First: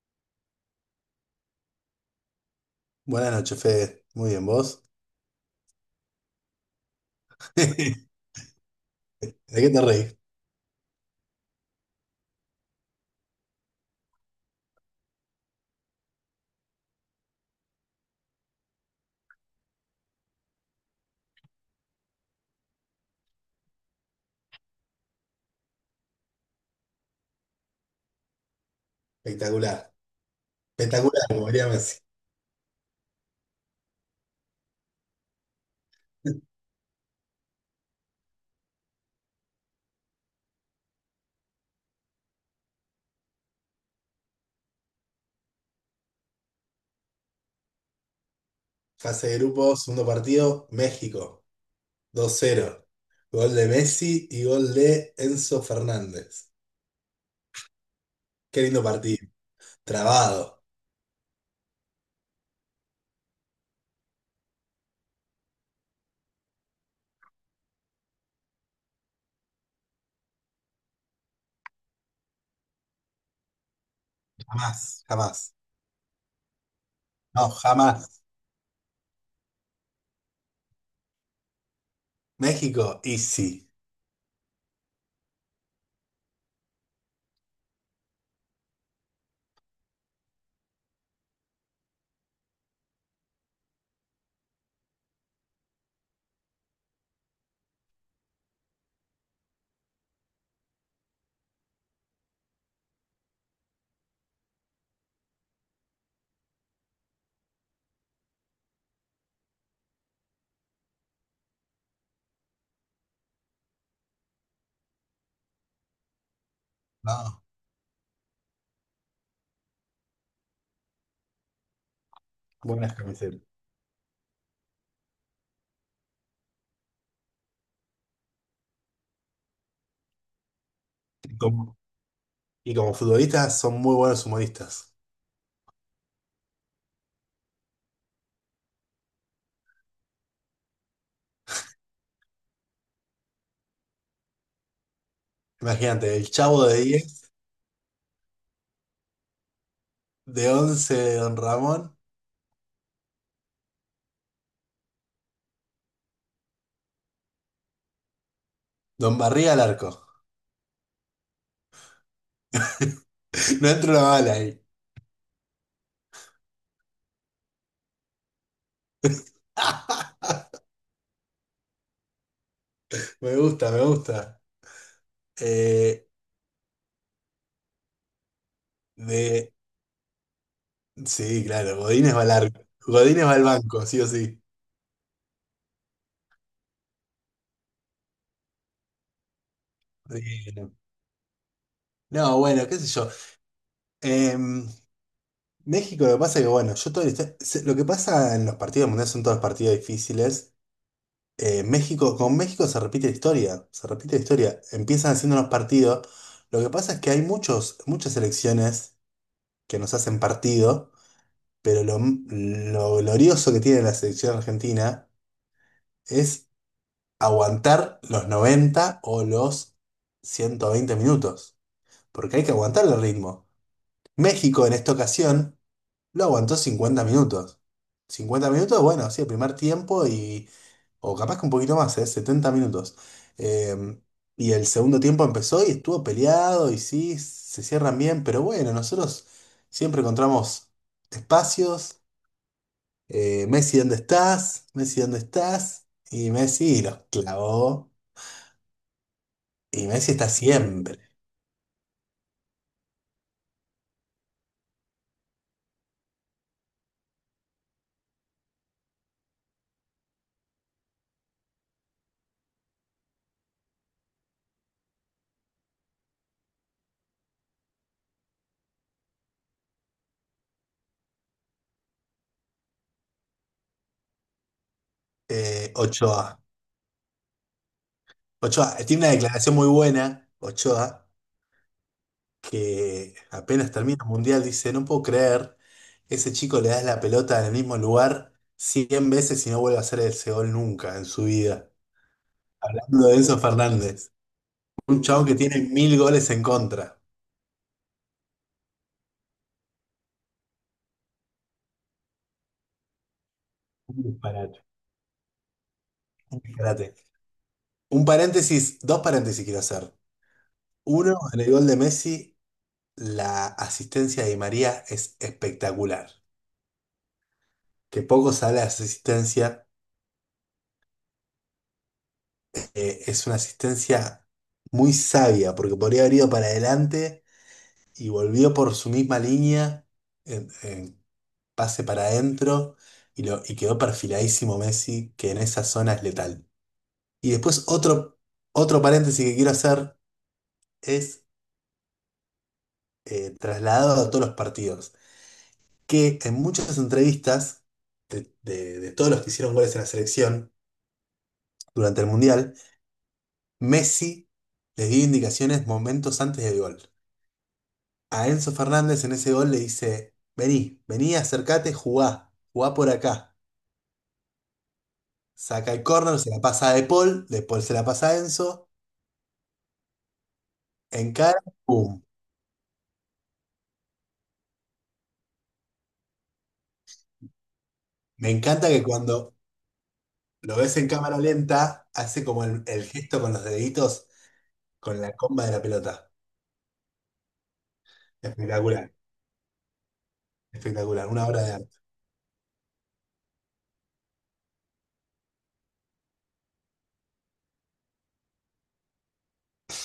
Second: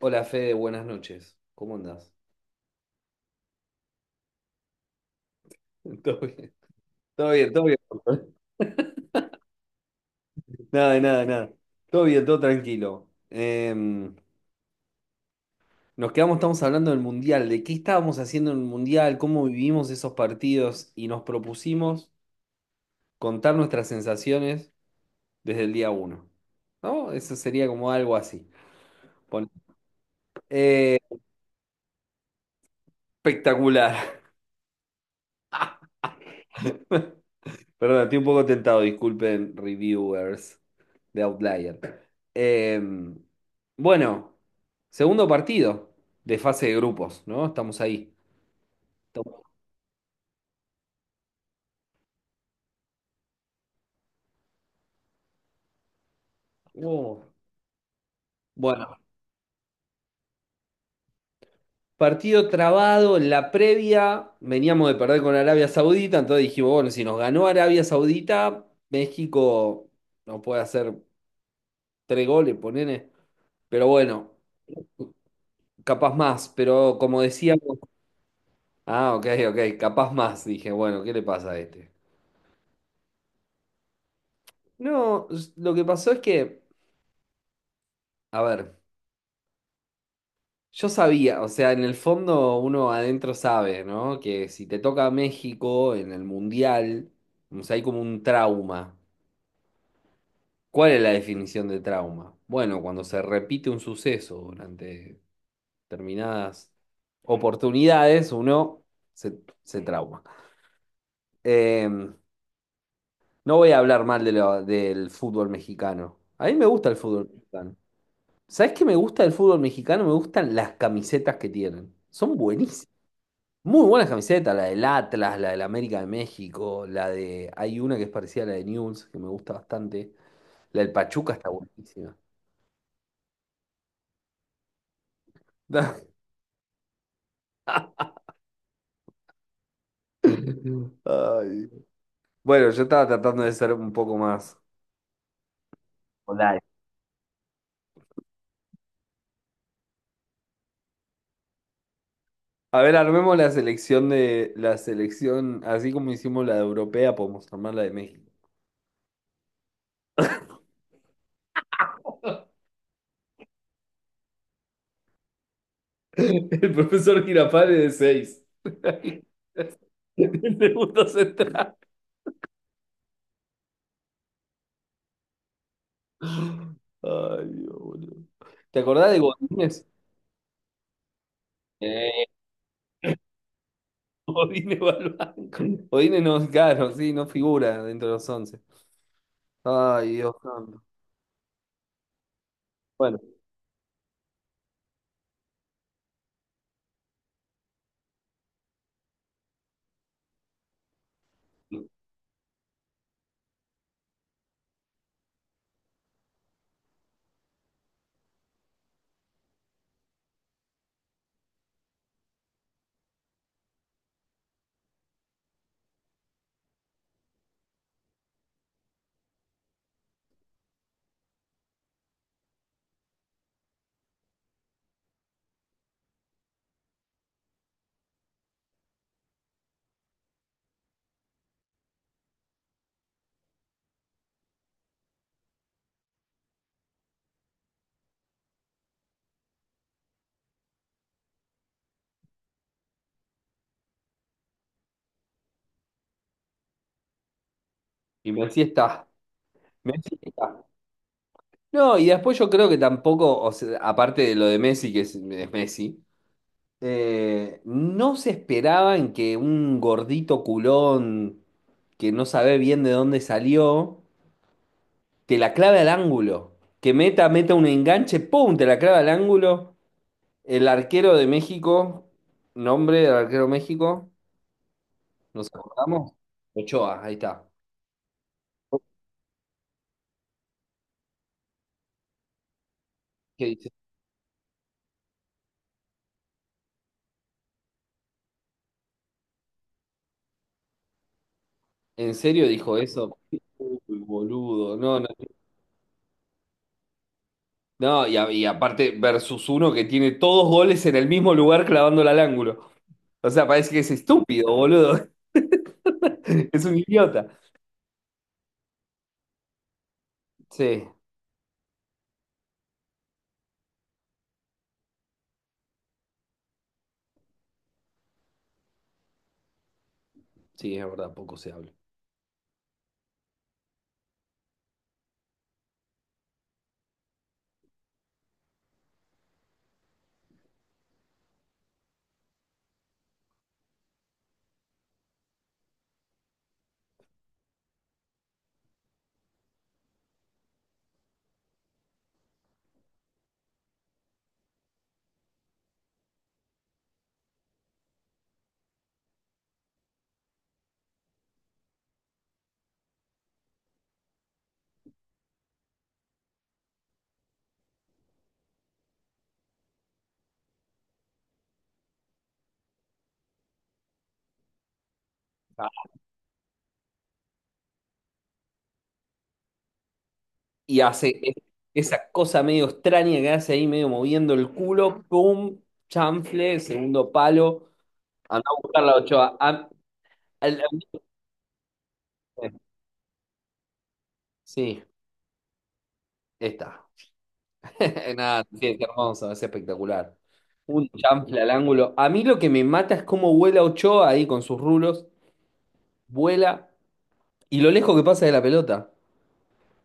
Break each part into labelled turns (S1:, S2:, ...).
S1: Hola Fede, buenas noches. ¿Cómo andás?
S2: Buenas noches, Fede. Muy bien, ¿vos?
S1: Todo bien, todo bien, todo
S2: ¿De
S1: bien.
S2: qué te reís?
S1: Nada, de nada, de nada. Todo bien, todo tranquilo. Estamos hablando del Mundial, de qué estábamos haciendo en el Mundial, cómo vivimos esos partidos y nos propusimos contar nuestras sensaciones desde el día uno. ¿No? Eso sería como algo así. Pon-
S2: Espectacular.
S1: Eh,
S2: Espectacular, como diría Messi.
S1: espectacular. Perdón, estoy un poco tentado, disculpen, reviewers de Outlier. Bueno, segundo partido de fase de grupos, ¿no? Estamos ahí.
S2: Fase de
S1: Estamos-
S2: grupo, segundo partido, México. 2-0. Gol de Messi y gol de Enzo Fernández.
S1: Oh.
S2: Qué lindo
S1: Bueno,
S2: partido. Trabado.
S1: partido trabado en la previa, veníamos de perder con Arabia Saudita, entonces dijimos, bueno, si nos ganó Arabia Saudita, México no puede hacer tres goles, ponele. Pero bueno,
S2: Jamás, jamás.
S1: capaz más, pero como
S2: No,
S1: decíamos,
S2: jamás.
S1: ah, ok, ok, capaz más, dije, bueno, ¿qué le pasa a este?
S2: México, easy.
S1: No, lo que pasó es que, a ver, yo sabía, o sea, en el fondo uno adentro sabe, ¿no? Que si te toca México en el Mundial, o sea, hay como un trauma. ¿Cuál es la definición de trauma? Bueno, cuando se repite un suceso durante determinadas oportunidades, uno se trauma. Em, no voy a hablar mal del fútbol mexicano. A mí me gusta el fútbol
S2: No,
S1: mexicano. ¿Sabés qué me gusta del fútbol mexicano? Me gustan las camisetas que tienen. Son buenísimas.
S2: buenas camisetas.
S1: Muy buenas camisetas, la del Atlas, la del América de México, la de... Hay una que es parecida a la de Newell's, que me gusta bastante. La del Pachuca
S2: Y
S1: está
S2: como,
S1: buenísima.
S2: y como futbolistas son muy buenos humoristas.
S1: Ay. Bueno, yo estaba tratando de ser un poco más.
S2: Imagínate, el
S1: Hola.
S2: Chavo de 10, de 11, de Don Ramón,
S1: A ver, armemos la selección de la selección, así como hicimos la de europea, podemos armar la de México.
S2: Don Barriga al arco. No entra una bala ahí.
S1: El profesor Girafales de seis. El segundo central.
S2: Me gusta, me gusta. Eh,
S1: Ay, Dios, boludo. ¿Te acordás de
S2: de...
S1: Godínez?
S2: Sí, claro, Godínez va
S1: Eh,
S2: largo. Godínez va al banco, sí o sí.
S1: Godínez va al banco. Godínez no, claro, sí, no figura dentro de los once. Ay, Dios
S2: Bueno.
S1: santo.
S2: No, bueno, qué sé yo.
S1: Bueno,
S2: Em, México, lo que pasa es que, bueno, yo todo el este- se- lo que pasa en los partidos mundiales son todos partidos difíciles. México, con México se repite la historia, se repite la historia. Empiezan haciendo los partidos. Lo que pasa es que hay muchas selecciones que nos hacen partido. Pero lo glorioso que tiene la selección argentina es aguantar los 90 o los 120 minutos, porque hay que aguantar el ritmo. México en esta ocasión lo aguantó 50 minutos. 50 minutos, bueno, sí, el primer tiempo y, o capaz que un poquito más, ¿eh? 70 minutos. Eh, y el segundo tiempo empezó y estuvo peleado y sí, se cierran bien, pero bueno, nosotros siempre encontramos espacios. Messi, ¿dónde estás? Messi, ¿dónde estás? Y Messi los clavó.
S1: y Messi está.
S2: Y Messi
S1: Messi
S2: está
S1: está.
S2: siempre.
S1: No, y después yo creo que tampoco, o sea, aparte de lo de Messi, que es Messi, no se esperaban que un gordito culón que no sabe bien de dónde salió, te la clave al ángulo. Que meta, meta un enganche, ¡pum! Te la clave al ángulo. El arquero de México, nombre del arquero de México, ¿nos acordamos?
S2: Ochoa.
S1: Ochoa, ahí está.
S2: Ochoa tiene una declaración muy buena, Ochoa, que
S1: ¿Qué dice?
S2: apenas termina el mundial dice, no puedo creer, ese chico le das la pelota en el mismo lugar 100 veces y no vuelve a hacer ese gol nunca en su vida.
S1: ¿En serio dijo
S2: Hablando de
S1: eso?
S2: Enzo
S1: Uy,
S2: Fernández,
S1: boludo. No,
S2: un
S1: no,
S2: chavo que tiene 1000 goles en contra.
S1: no, y, y aparte, versus uno que tiene todos goles en el mismo lugar clavándola al ángulo. O sea, parece que es
S2: Un
S1: estúpido,
S2: disparate.
S1: boludo.
S2: Un
S1: Es un
S2: disparate.
S1: idiota.
S2: Un paréntesis, dos paréntesis quiero hacer.
S1: Sí,
S2: Uno, en el gol de Messi, la asistencia de Di María es espectacular. Que poco sale la asistencia,
S1: sí, es verdad, poco se habla.
S2: es una asistencia muy sabia, porque podría haber ido para adelante y volvió por su misma línea, en pase para adentro, y, y quedó perfiladísimo Messi, que en esa zona es letal. Y después otro paréntesis que quiero hacer es trasladado a todos los partidos. Que en muchas entrevistas de todos los que hicieron goles en la selección durante el Mundial, Messi les dio indicaciones momentos antes del gol. A Enzo Fernández en ese gol le dice, vení, vení, acercate, jugá, jugá por acá. Saca el
S1: Ah,
S2: córner, se la pasa a De Paul, De Paul se la pasa a Enzo,
S1: y hace
S2: encara, ¡pum!
S1: esa cosa medio extraña que hace ahí, medio moviendo el culo, pum, chanfle, segundo palo.
S2: Me
S1: Anda a
S2: encanta
S1: buscar
S2: que
S1: la
S2: cuando
S1: Ochoa.
S2: lo
S1: El-
S2: ves en cámara lenta, hace como
S1: el-
S2: el gesto con los deditos,
S1: sí,
S2: con la comba de la pelota.
S1: está. Nada, sí, es
S2: Espectacular,
S1: hermoso, es espectacular. Un
S2: espectacular, una
S1: chanfle
S2: obra
S1: al
S2: de arte.
S1: ángulo. A mí lo que me mata es cómo vuela Ochoa ahí con sus rulos. Vuela y lo lejos que pasa de la pelota.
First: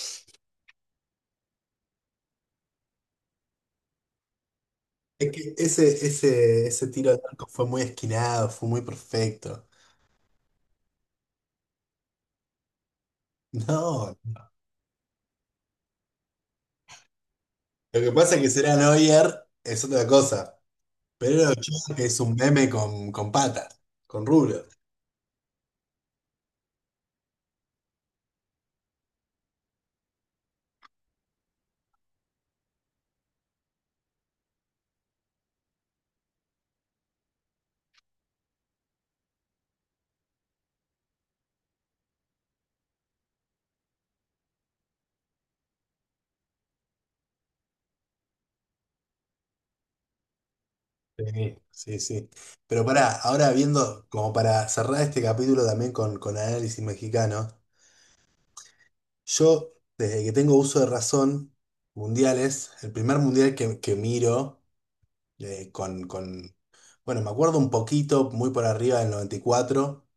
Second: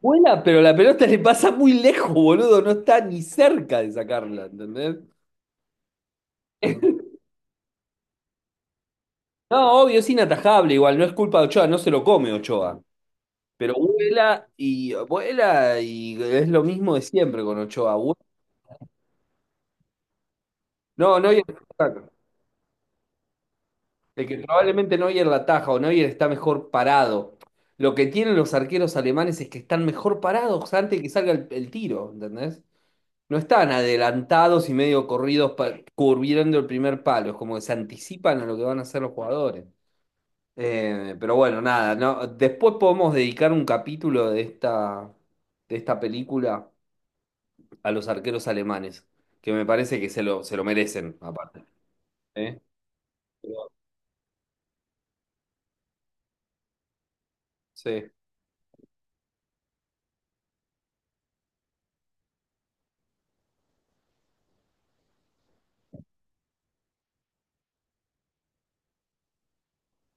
S1: Vuela, pero la pelota le pasa muy lejos, boludo. No está ni cerca de sacarla, ¿entendés?
S2: Es que ese tiro al arco fue muy esquinado, fue muy perfecto.
S1: No, obvio, es inatajable, igual, no es culpa de Ochoa, no se lo come Ochoa. Pero
S2: No,
S1: vuela y vuela y es lo mismo de siempre con Ochoa.
S2: lo que pasa es que será Neuer es otra cosa.
S1: No, no,
S2: Pero era Ochoa que es un meme con patas, con
S1: de que
S2: rubro.
S1: probablemente Neuer la ataja o Neuer está mejor parado. Lo que tienen los arqueros alemanes es que están mejor parados antes de que salga el tiro, ¿entendés? No están adelantados y medio corridos curviando el primer palo, es como que se anticipan a lo que van a hacer los jugadores. Pero bueno, nada, ¿no? Después podemos dedicar un capítulo de esta, película a los arqueros alemanes, que me parece que se lo merecen,
S2: Sí,
S1: aparte.
S2: sí, sí.
S1: ¿Eh?
S2: Pero pará, ahora
S1: Pero,
S2: viendo, como para cerrar este capítulo también con análisis mexicano,
S1: sí.
S2: yo, desde que tengo uso de razón, mundiales, el primer mundial que miro, eh, con, con, bueno, me acuerdo un poquito, muy por arriba del noventa y cuatro.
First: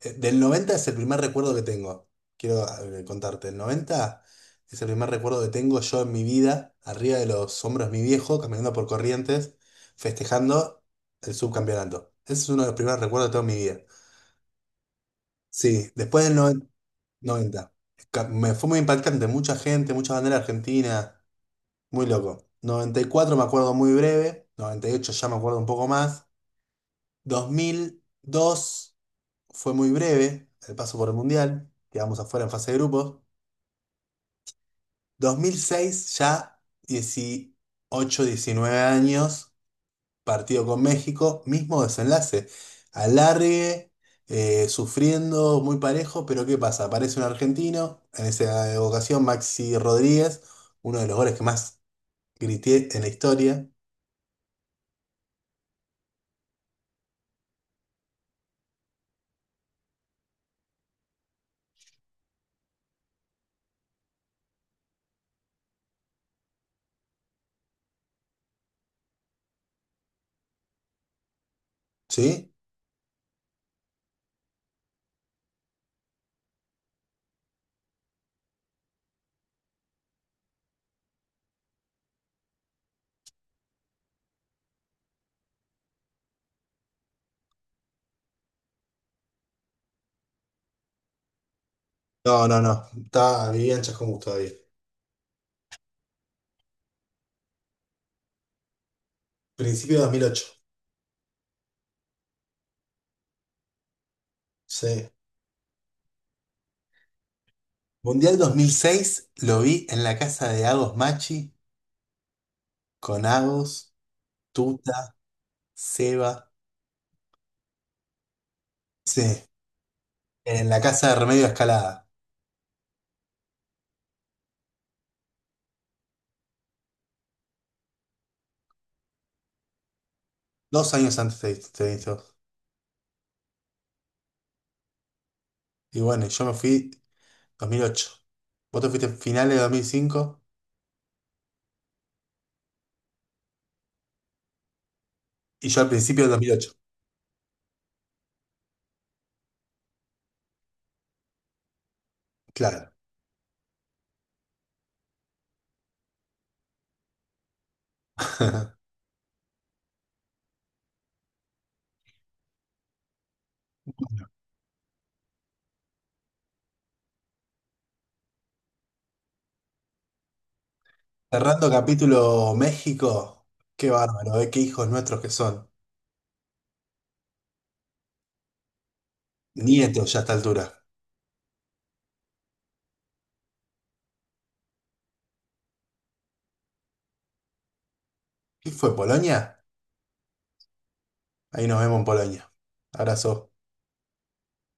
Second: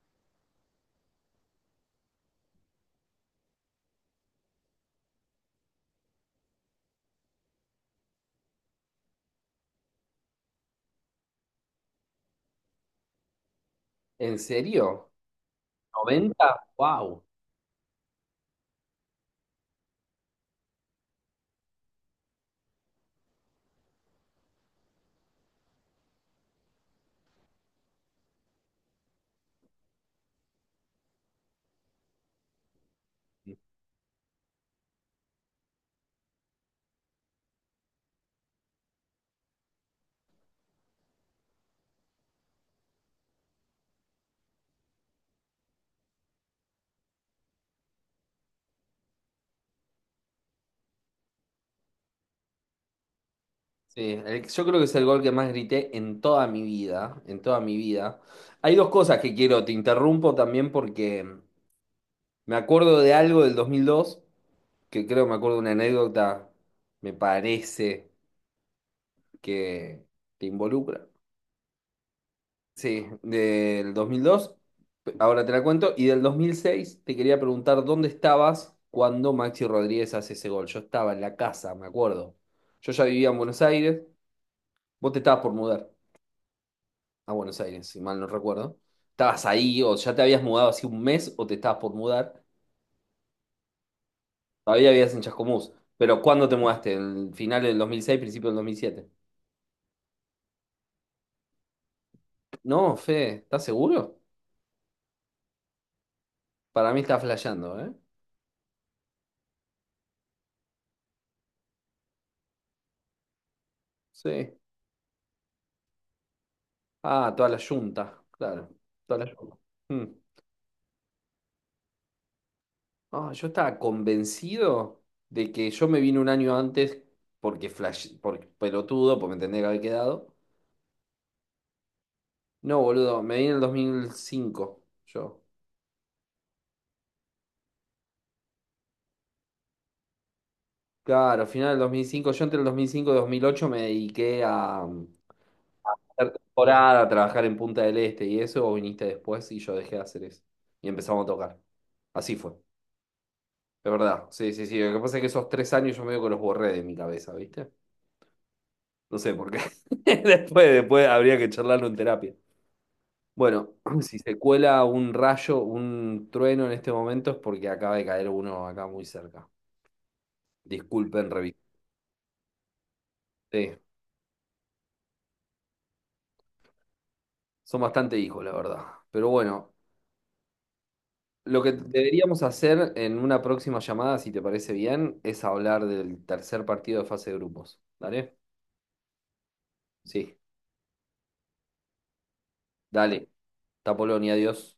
S2: Del 90 es el primer recuerdo que tengo. Quiero contarte. El 90 es el primer recuerdo que tengo yo en mi vida, arriba de los hombros de mi viejo, caminando por Corrientes, festejando el subcampeonato. Ese es uno de los primeros recuerdos de toda mi vida.
S1: ¿En serio?
S2: Sí, después del
S1: Noventa. ¡Wow!
S2: 90. Me fue muy impactante. Mucha gente, mucha bandera argentina. Muy loco. Noventa y cuatro me acuerdo muy breve. Noventa y ocho ya me acuerdo un poco más. 2002. Fue muy breve el paso por el Mundial, quedamos afuera en fase de grupos. 2006, ya 18, 19 años, partido con México, mismo desenlace. Alargue, sufriendo, muy parejo, pero ¿qué pasa? Aparece un argentino, en esa ocasión Maxi Rodríguez, uno de los goles que más grité en la historia,
S1: Sí, yo creo que es el gol que más grité en toda mi vida, en toda mi vida. Hay dos cosas que quiero, te interrumpo también porque me acuerdo de algo del 2002, que creo me acuerdo de una anécdota, me parece que te involucra.
S2: ¿sí?
S1: Sí, del 2002, ahora te la cuento, y del 2006 te quería preguntar dónde estabas cuando Maxi Rodríguez hace ese gol. Yo estaba en la casa, me acuerdo. Yo ya vivía en Buenos Aires, vos te estabas por mudar a Buenos Aires, si mal no recuerdo. Estabas ahí o ya te habías mudado hace un mes o te estabas por mudar.
S2: No, no, no, estaba, vivía en Chascomús todavía.
S1: Todavía vivías en Chascomús. Pero ¿cuándo te mudaste? ¿En final del 2006, principio del 2007?
S2: Principio de 2008,
S1: No, Fe, ¿estás seguro?
S2: sí.
S1: Para mí está flasheando, ¿eh?
S2: Mundial 2006 lo vi en la casa de Agos Machi con Agos,
S1: Sí.
S2: Tuta, Seba.
S1: Ah, toda la yunta, claro.
S2: Sí,
S1: Toda la yunta. Mm.
S2: en la casa de Remedio Escalada.
S1: Ah, yo estaba convencido de que yo me vine un año antes porque flash, por pelotudo, porque me tendría que haber quedado.
S2: Dos años antes de esto.
S1: No, boludo, me vine en el 2005, yo.
S2: Y bueno, yo me fui 2008. Vos te fuiste finales de 2005
S1: Claro, final del 2005, yo entre el 2005 y 2008 me dediqué a
S2: y yo al principio de
S1: hacer
S2: 2008.
S1: temporada, a trabajar en Punta del Este y eso, vos viniste después y yo dejé de hacer eso. Y empezamos a tocar. Así fue,
S2: Claro.
S1: de verdad. Sí, sí, sí. Lo que pasa es que esos 3 años yo medio que los borré de mi cabeza, ¿viste? No sé por qué. Después, después habría que charlarlo en terapia. Bueno, si se cuela un rayo, un trueno en este momento es porque acaba de caer uno acá muy cerca. Disculpen, revisé.
S2: Cerrando capítulo México. Qué bárbaro, ¿eh? Qué hijos nuestros que son.
S1: Son bastante hijos, la verdad. Pero bueno,
S2: Nietos ya a esta altura.
S1: lo que deberíamos hacer en una próxima llamada, si te parece bien, es hablar del tercer partido de fase de grupos. ¿Dale?
S2: ¿Qué fue, Polonia?
S1: Sí,
S2: Ahí nos vemos en Polonia.
S1: dale.
S2: Abrazo.
S1: Hasta Polonia, adiós.